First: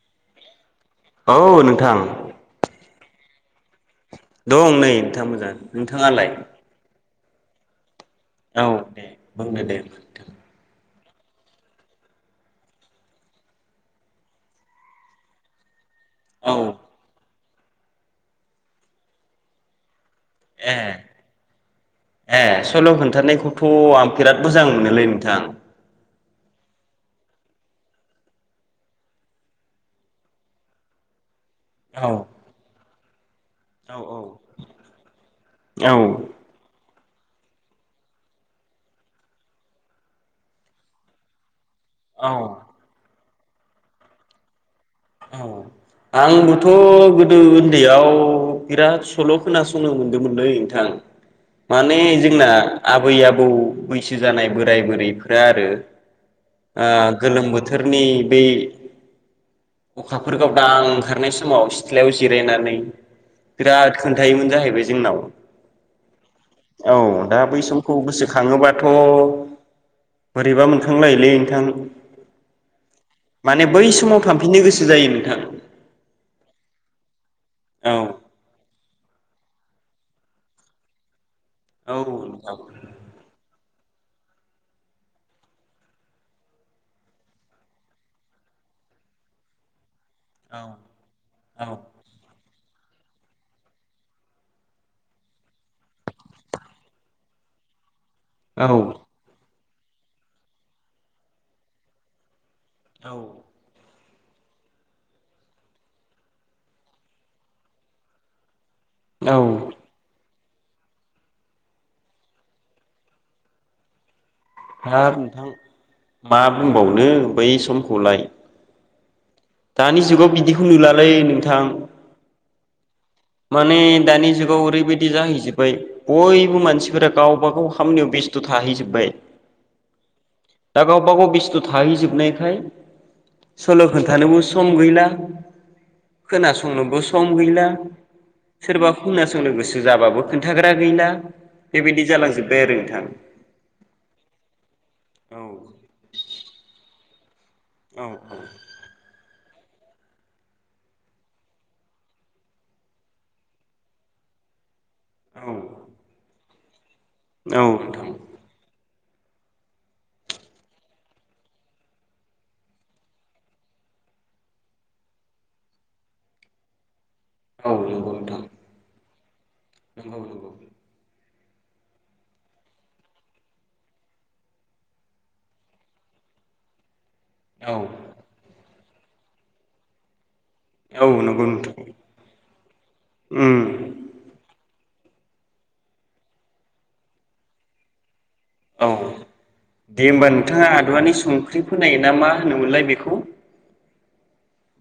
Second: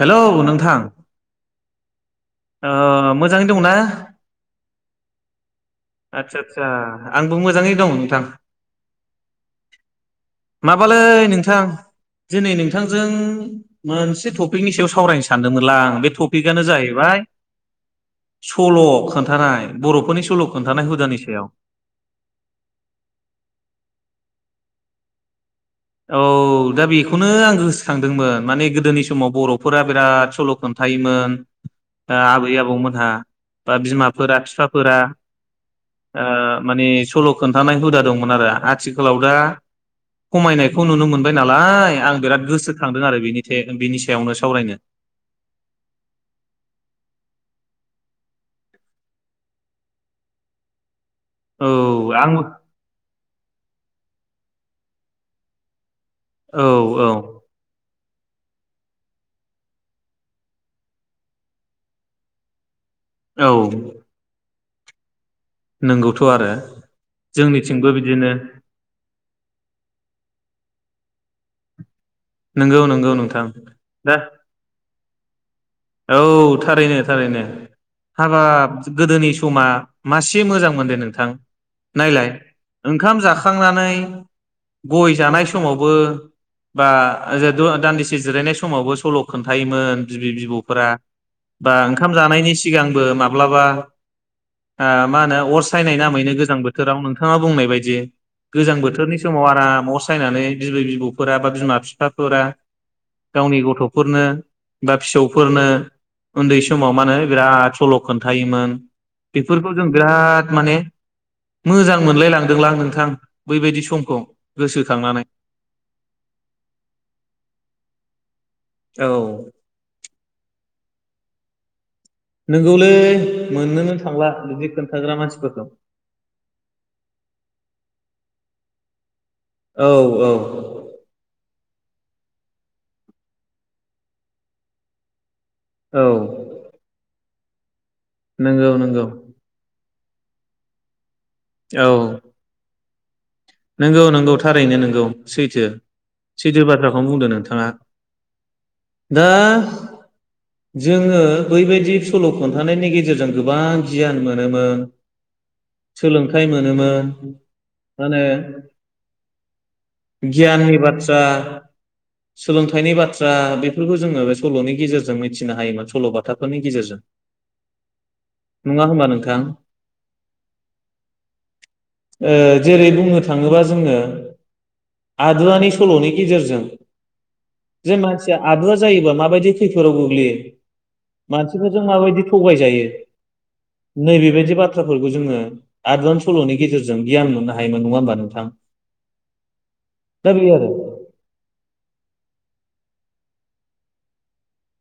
Hello नोंथां। थां ओ मोजाङै दंना? दं नै नोंथां मोजाङानो। आतसा आतसा। आंबो मोजाङै दं। औ दे बुंदो दे नोंथां। माबालै नोंथां दिनै नोंथांजों मोनसे टपिकनि सायाव सावरायनो सानदोंमोनलांं बे औ टपिकआनो जाहैबाय सल' खोन्थानाय बर'फोरनि स ए ए सल' खोन्थानायखौथ' आं बिराद मोजां मोनोलै नोंथां। औ दा बेखौनो आं गोसोखांदोंमोन माने गोदोनि समाव बर'फोरा बिराद सल' खोन्थायोमोन। औ आबै आबौमोनहा बा औ बिमाफोरा बिफाफोरा औ ओ माने सल' खोन्थानाय हुदा दंमोन आरो आथिखालाव दा खमायनाय नुनो मोनबाय नाल आं औ बिराद गोसोखांदों आरो बेनि थे बिनि सायावनो सावरायनो। औ आंबोथ' गोदो उन्दैयाव बिराद सल' खोनासंनो मोनदोंमोनलै नोंथां। औ माने आं जोंना आबै आबौ बैसो जानाय बोराय बुरैफ्रा आरो। औ ओ औ गोलोम बोथोर। आंनि बे अखाफोर गावदां ओंखारनाय समाव सिथ्लायाव जिरायनानै औ बिराद खोन्थायोमोन जाहैब बे जोंनाव। नंगौथ' आरो औ दा बै जोंनिथिंबो समखौ बिदिनो गोसोखाङोबाथ' बोरैबा मोनखांलायोलै नोंथां। नंगौ नंगौ नोंथां माने बै दा समाव थांफिननो गोसो जायो नोंथां। औ थारैनो थारैनो। औ हाबाब गोदोनि समा मासे मोजां मोनदो नोंथां। औ नायलाय नोंथां औ ओंखाम जाखांनानै गय जानाय समावबो बा [unintelligible] दान्दिसे जिरायनाय समावबो सल' खोन्थायोमोन बिबै बि फोरा बा ओंखाम जानायनि सि सिगांबो माब्लाबा ओ मा होनो अर सायनाय नामैनो गोजां बोथोराव नोंथाङा बुंनाय बायदि। गोजां औ बोथोरनि समाव आराम। न' सायनानै बिबै बिबौफोरा बा बिमा बिफाफोरा औ गावनि गथ' फोरनो बा फिसौ फोरनो उन्दै समाव मा होनो बिराद सल' खोन्थायोमोन। औ बेफोरखौ जों बिराद माने मोजां मोनलाय लांदोंलां नोंथां बैबायदि समखौ। हा गोसोखांनानै नोंथां मा बुंबावनो। बै समखौलाय। औ। दानि जुगाव बिदिखौ नुलालै नोंथां। नोंगौलै। माने मोननोनो थांला दानि जुगाव बिदि ओरैबायदि खोन्थाग्रा मानसिफोरखौ जाहैजोबाय बयबो मानसिफोरा गावबा गाव खामानियाव बेस थ थाहैजोबाय। औ औ। बेस्थ' थाहैजोबनायखाय सल' खोन्थानोबो सम गैला। औ खोनासंनोबो सम गैला। नंगौ सोरबा नंगौ खोनासंनो गोसो जाबाबो खोनथाग्रा गैला। बे बायदि जालांजोबाय आरो नोंथां। नोंगौ नोंगौ थारैनो नोंगौ सैथो सैथो बाथ्राखौ नो बुंदों नोंथां। ङा दा जोङो बैबायदि सल' खोनथानायनि गेजेरजों गोबां गियान मोनोमोन। आरो सोलोंथाइ मोन मोनोमोन। नोंथां माने गियाननि बाथ्रा सोलोंथाइनि बाथ्रा बेफोरखौ जोङो बे सल'नि गेजेरजों मिथिनो हायोमोन सल' बाथाफोरनि गेजेरजों। औ नंगौ नोंथां। थां। नोंगौ नोंगौ। ओ जेरै बुंनो थाङोबा जोङो आदुवानि सल' नि गेजेरजों औ जों मानसि आदुवा जायोबा माबायदि खैफोदाव गोग्लैयो। औ नंगौ नोंथां मानसिफोरजों माबायदि थगायजायो उम नैबेबायदि बाथ्रा बाथ्राफोरखौ जोङो आदुवानि सल'नि गेजेरजों गियान मोननो होमोन नङा होमबा नोंथां औ। दे होमबा दा बे नोंथाङा आरो आदुवानि संख्रि फोनाय ना मा होनोमोनलाय बेखौ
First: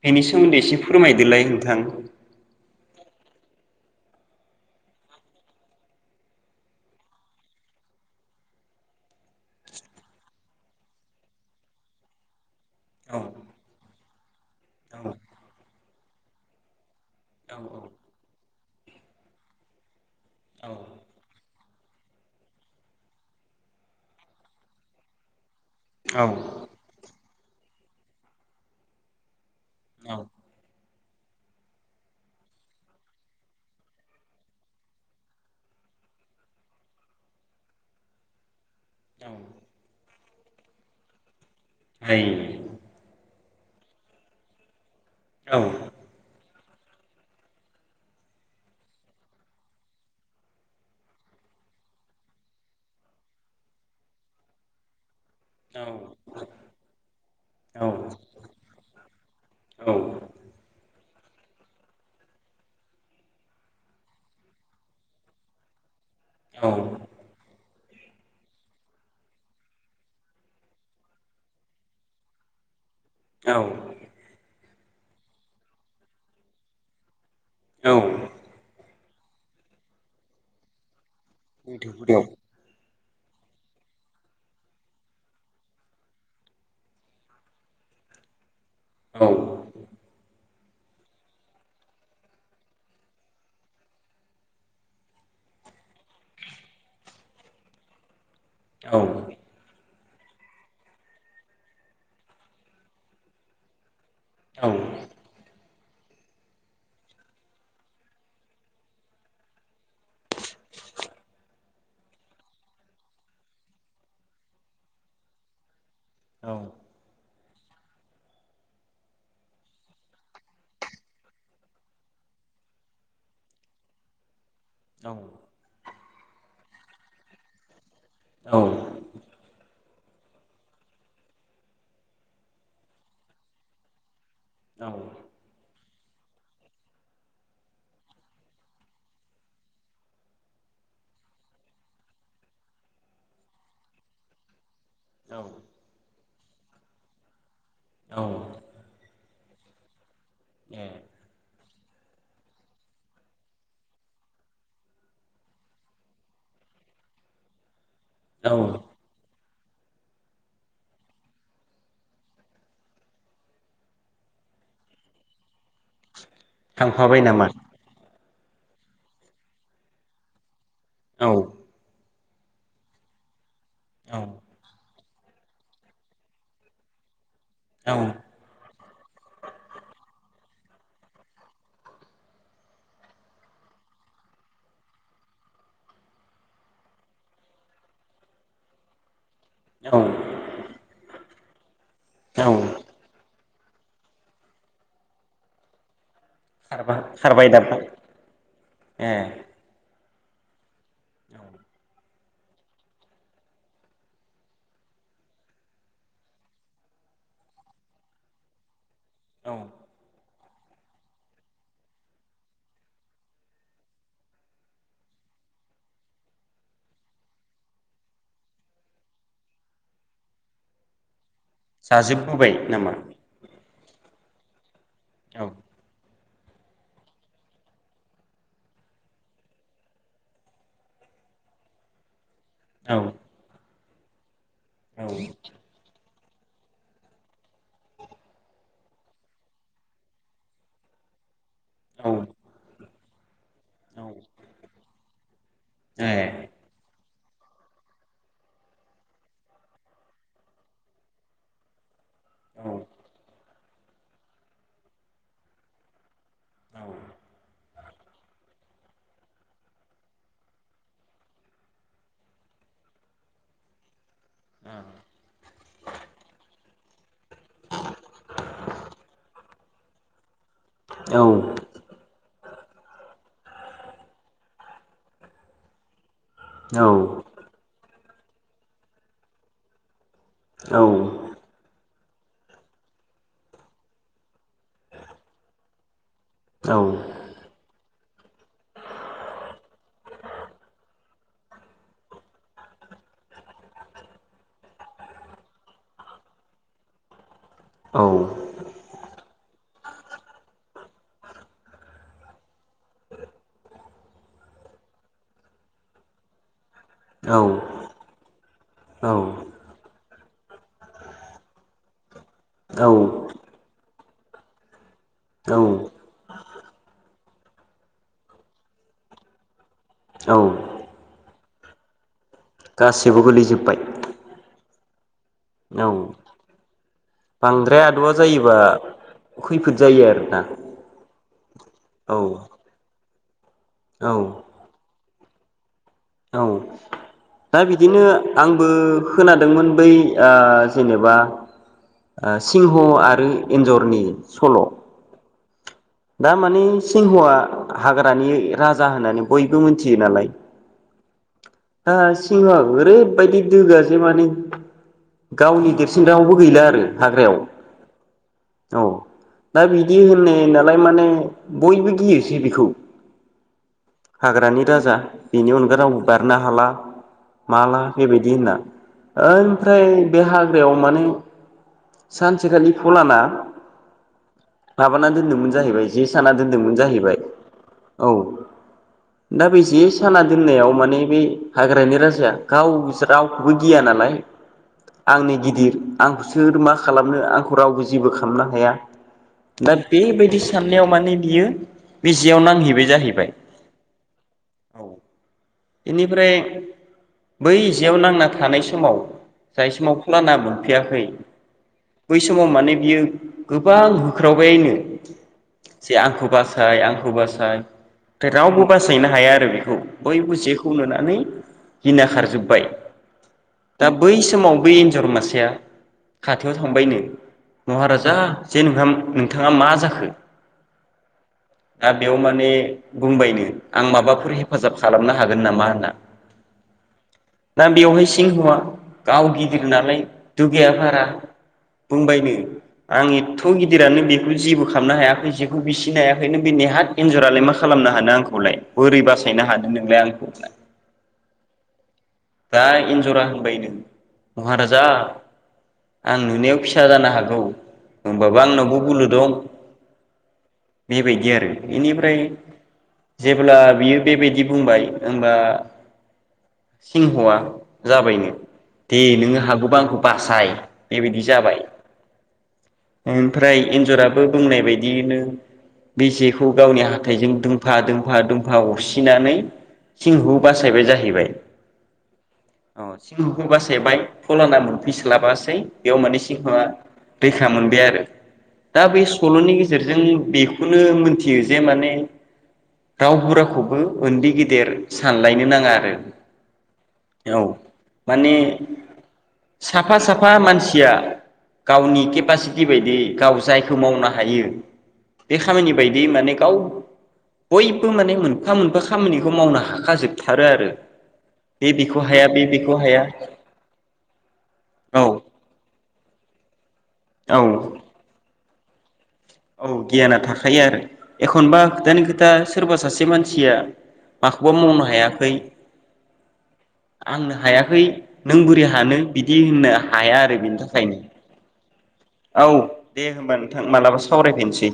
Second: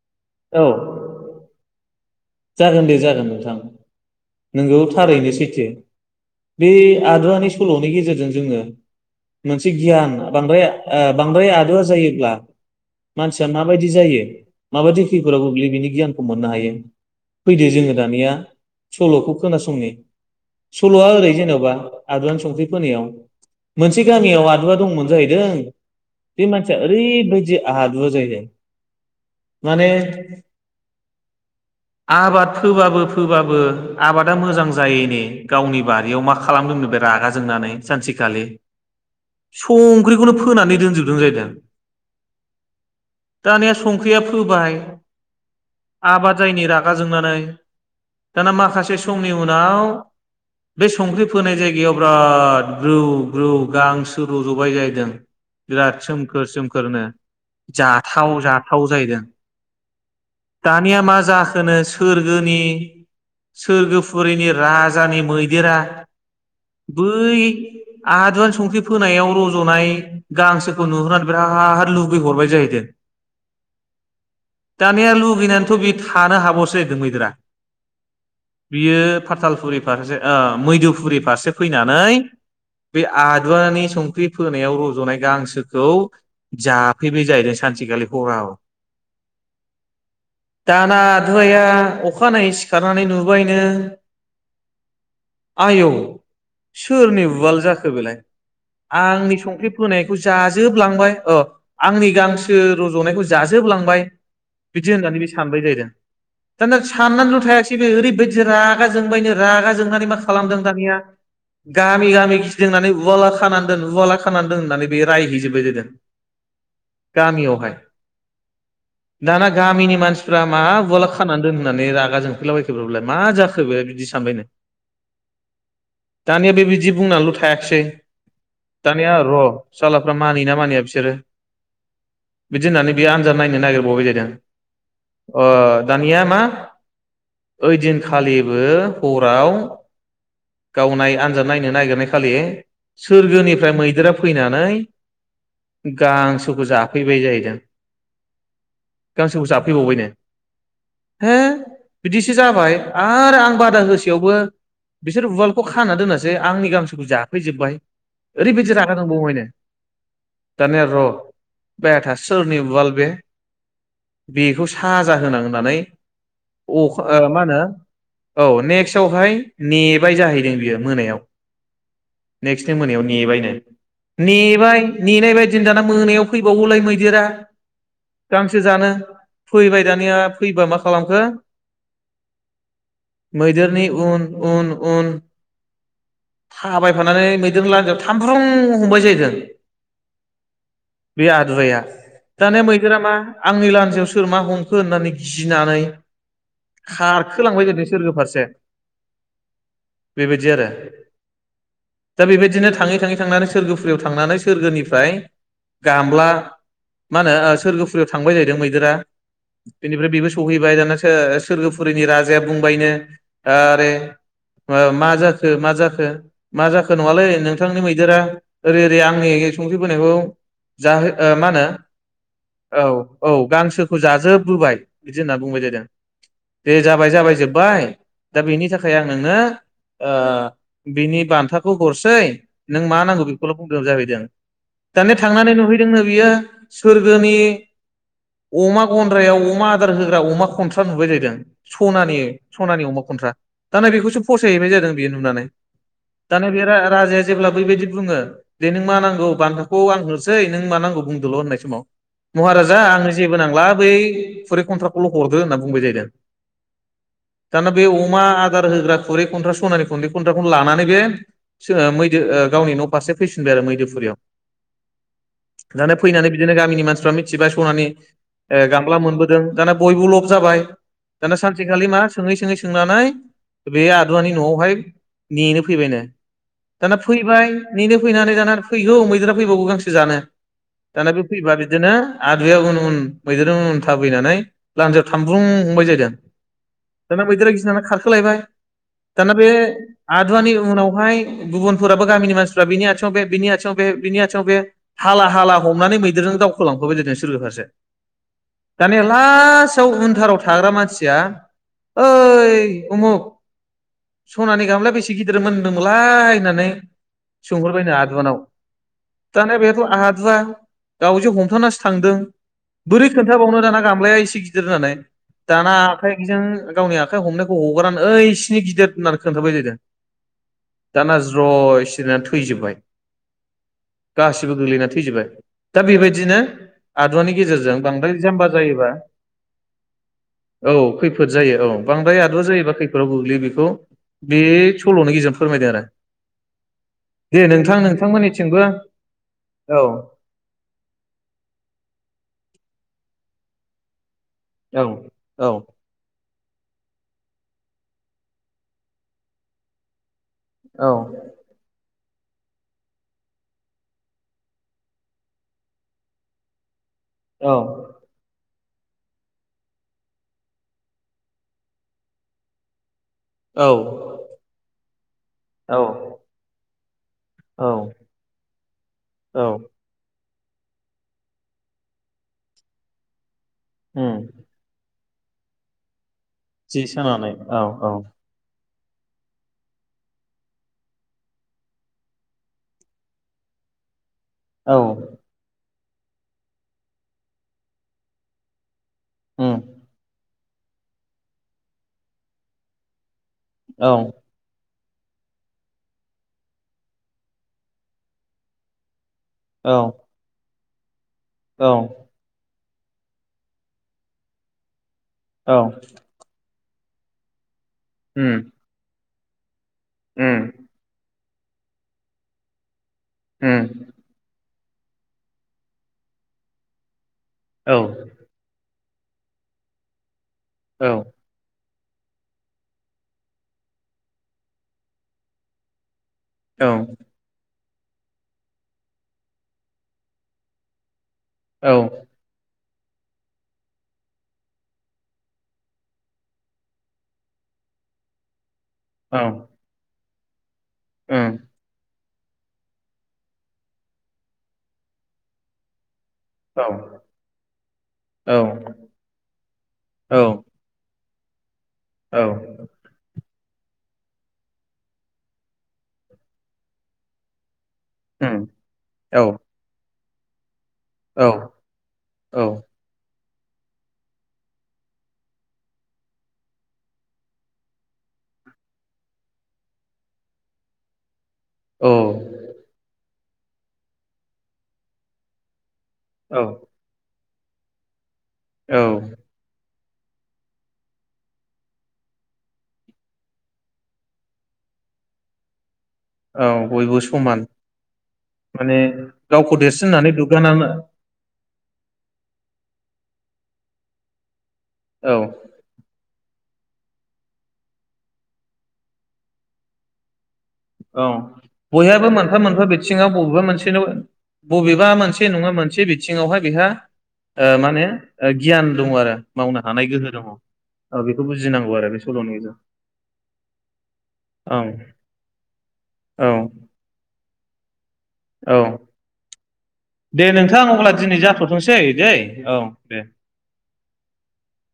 बेनि सोमोन्दै औ एसे फोरमायदोलाय नोंथां। जागोन दे जागोन नोंथां। नोंगौ थारैनो सैथो। बे आदुवानि सलनि गेजेरजों जोङो मोनसे गियान बांद्राय ओ बांद्राय आदुवा जायोब्ला औ मानसिया माबायदि जायो? [unintelligible] माबायदि औ खैफोराव गोग्लैयो बिनि गियान खौ मोननो हायो। औ फैदो जोङो दानिया सलखौ खोनासंनि। सलआ ओरै जेनबा आदुवानि संख्रि फोनायाव मोनसे गामियाव आदुवा दंमोन जाहैदों औ बे मानसिया ओरैबाय दि आदुवा जाहैदों माने औ आबाद फोबाबो फोबाबो आबादा मोजां जायैनि गावनि बारियाव मा खालामदोंनो बे रागा जोंनानै सानसेखालि औ संख्रिखौनो फोनानै दोनजोबदों जायदों। ओइ। दानिया संख्रिया फोबाय औ आबाद जायिनि रागा जोंनानै दाना माखासे समनि उनाव बे संख्रि फोनाय जायगायाव बिराद ग्रौ ग्रौ गांसो रजबाय जाहैदों। औ बिराद सोमखोर सोमखोरनो औ जाथाव जाथाव जाहैदों। दानिया मा जाखोनो सोरोनि सोरगोफुरिनि राजानि मैदेरा औ औ बै आदुवानि संख्रि फोनायाव रजनाय गांसोखौ नुहुरनानै बिराद लुुबैहरबाय जाहैदों। औ। दानिया लुगैनानैथ बे थानो हाबावासै जाहैदों मैदेरा। औ। बियो फाथालफुरि फारसे ओ मैुदोफुरि फारसे फैनानै बे आदुवानि संख्रि फोनायाव रजनाय गांसोखौ जाफैबाय जाहैदों सानसेखालि हराव। औ। दाना आदुवाया अखानायै सिखारनानै नुबायनो आयौ सोरनि उवाल जाखो बेलाय? आंनि संख्रि फोनाय जाजोबलांबाय अ आंनि गांसो रजनायखौ जाजोबलांबाय [unintelligible] दानिया साननानैल' थायासै बे ओरैबायदि रागा जोंबायनो रागा जोंनानै मा खालामदों दानिया गामि गामि गिदिंनानै उवाला खानानै दोन उवाला खानानै दोन होननानै बे रायहै जोब्बाय जाहैदों। औ गामियावहाय दाना गामिनि मानसि मानसिफ्रा मा उवाला खानानै दोन होननानै रागा जोंफैलाबायखो बेलाय मा जाखो बे बिदि सानबायनो औ दानिया बेबायदि बुंनानैल' थायाखिसै दानिया र' सालाफ्रा मानियो ना मानिया बिसोरो बिदि होननानै बेयो आनजाद नायनो नागिरबावबाय जाहैदों। औ अ दानिया मा ओइदिनखालिबो हराव गाव आनजाद नायनो नागिरनाय खालि सोरगोनिफ्राय मैदेरा फैनानै गां बुस्थुखौ जाफैबाय जाहैदों। औ [unintelligible] फैबावबाय नो हो बिदिसो जाबाय आरो आं बादा होसेयावबो बिसोर उवालखौ खाना दोनासै आंनि गांसोखौ जाफैजोबबाय। औ ओरैबायदि रागा जोंबावबायनो दानिया र' बेथा सोरनि उवाल बे बेखौ साजा होनां होननानै अ थांफाबाय ख मा नामा होनो औ नेक्स्टआवहाय नेबाय जाहैदों बियो। मोनायाव। औ नेक्स्टनि मोनायाव नेबायनो। औ नेबाय नेनाय बायदि दाना मोनायाव फैबावगौलाय मैदेरा औ गांसो जानो फैबाय दानिया फैबा मा खालामखो मैदेरनि उन उन उन थाबायफानानै मैदेर लानजायाव थामब्रुम हमबाय जाहैदों। औ बे आदुवाया दानिया मैदेरा मा आंनि लानजायाव सोर मा हमखो होननानै गिनानै खारबा खारबाय खारखोलांबाय दाबबाय नो सोरगो फारसे ए बेबायदि आरो। औ दा बेबायदिनो थाङै थाङै थांनानै सोरगोफुरियाव थांनानै सोरगोनिफ्राय गामब्ला मा होनो सोरगोफुरियाव थांबाय जाहैदों मैदेरा औ बेनिफ्राय बेबो सहैबाय दाना सो-सोर्गोफुरिनि राजाया बुंबायनोे आरे ओ मा जाखो मा जाखो? मा जाखो नङालै नोंथांनि मैदेरा ओरै ओरै आंनि संख्रि बोनायखौ जाहो ओ मा होनो जाजोबबोबाय औ नामा औ गांसो ओ जाजोब बोबाय। बिदि होनना औ बुंबाय जायोदों। दे जाबाय जाबाय जोब्बाय दा बेनि थाखाय आं नोंनो ओ बिनि बान्थाखौ हरसै नों औ मा नांगौ बेखौल' बुं [unintelligible] औ दानो थांनानै नुहैदोंनो बियो सोर्गोनि अमा गन्द्रायाव अमा आदार होग्रा अमा खन्थ्रा नुबाय जाहैदों। औ स'नानि स'नानि अमा खन्थ्रा। दा ना बेखौसो फसायहैबाय जाहैदों बियो नुनानै। ए दाना बे रा राजाया जेब्ला बेैबायदि बुङो दे नों मा नांगौ बान्थाखौ आं होनोसै नों मा नांगौ बुंदोल' होननाय समाव औ महाराजा आंनो जेबो नांला बै खुरै खन्थ्राखौल' हरदो होनना बुंबाय जाहैदों। दाना बे अमा दार होग्रा खुरै खन्थ्रा स'नानि [unintelligible] [unintelligible] लानानै बे सो ओ मैदो ओ गावनि न'फारसे फैफिनबाय आरो मैदोफुरियाव। दानो फैनानै बिदिनो गामिनि मानसिफ्रा मिथिबाय स'नानि ओ गामला मोनबोदों। दाना बयबो लब जाबाय औ दाना सानसेखालि मा सोङै सोङै सोंनानै बे आदुवानि न'आवहाय नेनो फैबायनो। दाना फैबाय नेनो फैनानै दाना फैगौ मैदेरा फैबावगौ गांसो जानो। दाना बे फैबा बिदोनो आदुवाया उन उन मैदेरजों उन थाबैनानै लान्जायाव थामब्रुं हमबाय जाहैदों। दाना मैदेर गिनानै खार सोलायबाय दाना बे आदुवानि उनावहाय गुबुनफोराबो गामिनि मानसिफ्रा बिनि आथिङाव बे बिनि आथिङाव बे बिनि आथिङाव बे हाला हाला हमनानै मैदेरजों दावखोलांफाबाय जायदो [unintelligible] दानिया ला फास आव उन्थाराव थाग्रा मानसिया ओइ उमुक स'नानि गामलाया बे थि गिदिर मोनदोमोलाय होननानै सोंहरबायनो आदुवानाव दानोबेथ' आहा दुवा गावजों हमथानासो थांदों औ बोरै खोन्थाबावनो दाना गामलाया एसे गिदिर होननानै औ दाना आखाइजों गावनि आखाइ हमनायखौ हगारनानै ओइ सिनि गिदिर होननानै खोन्थाबाय जाहैदों। औ दाना ज्रय सिरिना थु थैजोबबाय गासैबो गोलैजोब्बाय गासिबो गोग्लैना थैजोबबाय दा औ बेबायदिनो आदुवानि गेजेरजों बांद्राय आदुवा जाम्बा जायोबा खैफोद जायो आरोना। फोद जायो औ। बांद्राय आदुवा जायोबा खै फोराव गोग्लैयो बेखौ औ बे सल'नि गेजेरजों फोरमायदों आरो। औ दे दा नोंथां बिदिनो नोंथांमोननिथिंबो आंबो खोनादोंमोन औ बै ओ जेनेबा ओ सिंह आरो एन्जरनि औ औ थामाने सिंहआ हाग्रानि राजा होननानै बयबो मिथियो नालाय औ दा सिंह' आबो ओरैबायदि दुगा जे माने गावनि देरसिन रावबो गैला आरो हाग्रायाव औ औ दा बिदि होननो होननाय लाय माने बयबो गियोसै बिखौ औ हाग्रानि राजा बेनि औ अनगा रावबो बारनो हाला औ माला बेबायदि होनना औ ओनफ्राय बे हाग्रायाव माने सानसेखालि फलाना हुम माबाना दोनदोंमोन जाहैबाय जेस साना दोनदोंमोन जाहैबाय सानानै औ औ दा बे जे साना दोननायाव माने बे हाग्रानि राजाया गाव रावखौबो गिया नालाय औ आंनि गिदिर आंखौ सोर मा खालामनो आंखौ रावबो जेबो खालामनो हाया उम दा बेबायदि साननायाव माने बियो बे जेयाव नांहैबाय जाहैबाय औ औ इनिफ्राय बै जेयाव नांना थानाय समाव जाय औ समाव फलाना मोन फैयाखै औ बै समाव माने बियो गोबां होख्रावबायनो औ जे आंखौ बास साय आंखौ बासाय उम रावबो बासायना हाया आरो बे खौ बयबो उम जेखौ नुनानै गिना खारजोब्बाय। उम दा बै समाव बै एन्जर मासेया खाथियाव थांबायनो। औ महाराजा जे नोंथां नोंथाङा मा जाखो? औ दा बेयाव माने बुंबायनो आं माबाफोर हेफाजाब खालामनो हागोन नामा होनना। औ दा बेवहाय सिंहआ गाव गिदिर नालाय दुगाया बारा औ बुंबायनो आं एथ' गिदिरानो बेखौ जेबो खालामनो हायाखै जेखौ बिसिनो हायाखै नों बे नेहाथ एन्जरालाय मा खालामनो हानो आंखौलाय। बोरै बासायनो हादों नोंलाय आंखौ ओम दा एन्जरा होनबायनो महाराजा आं नुनायाव औ फिसा जानो हागौ औ होमबाबो ओम आंनावबो बोलो दं। औ बेबायदि आरो। बेनिफ्राय औ जेब्ला बियो बेबायदि बुंबाय होमबा सिंहआ जाबायनो दे नोङो हागौबा आंखौ बासाय। बेबायदि औ जाबाय ओम ओमफ्राय एन्जराबो बुंनाय बाय दिनो बे जेखौ गावनि हाथायजों दोंफा दोंफा दोंफा अरसिनानै सिंहखौ बासायबाय जाहैबाय। औ अ सिंहखौ बासाबाय फलाना मोनफैस्लाबासै। बेयाव माने सिंहवा दैखा मोनबाय आरो औ दा बेै सल'नि गेजेरजों बेखौनो मोनथियो जे माने रावबो रावखौबो उन्दै गेदेर सानलायनो नाङा आरो। औ बयबो औ समान माने गावखौ देरसिन साफा होननानै साफा दुग्गाना मानसिया गावनि केपासिटि बायदि गाव जायखौ मावनो हायो औ बे खामानि बायदि माने गाव बयबो माने मोनफा मोनफा खामानिखौ मावनो हाखाजोबो। औ बयहाबो मोनफा बे मोनफा बेखौ हाया बिथिङाव बबेबा मोनसे न बबेबा औ मोनसे नङा मोनसे बिथिङावहाय बेहा ओ औ माने ओ गियान दं आरो। मावनो औ हानाय गोहो गियाना दङ थाखायो आरो औ बेखौ एखनबा बुजिनांगौ आरो बे खोथानि खोथा सल'नि गेजेरजों सोरबा सासे मानसिया माखौबा औ मावनो हाया औ [unintelligible] आंनो हायाखै। नों औ बोरै हानो बिदि होननो हाया दे आरो बिनि नोंथां अब्ला थाखायनो। दिनै जाथ'थोंसै दै औ दे होमबा नोंथां मालाबा सावरायफिनसै।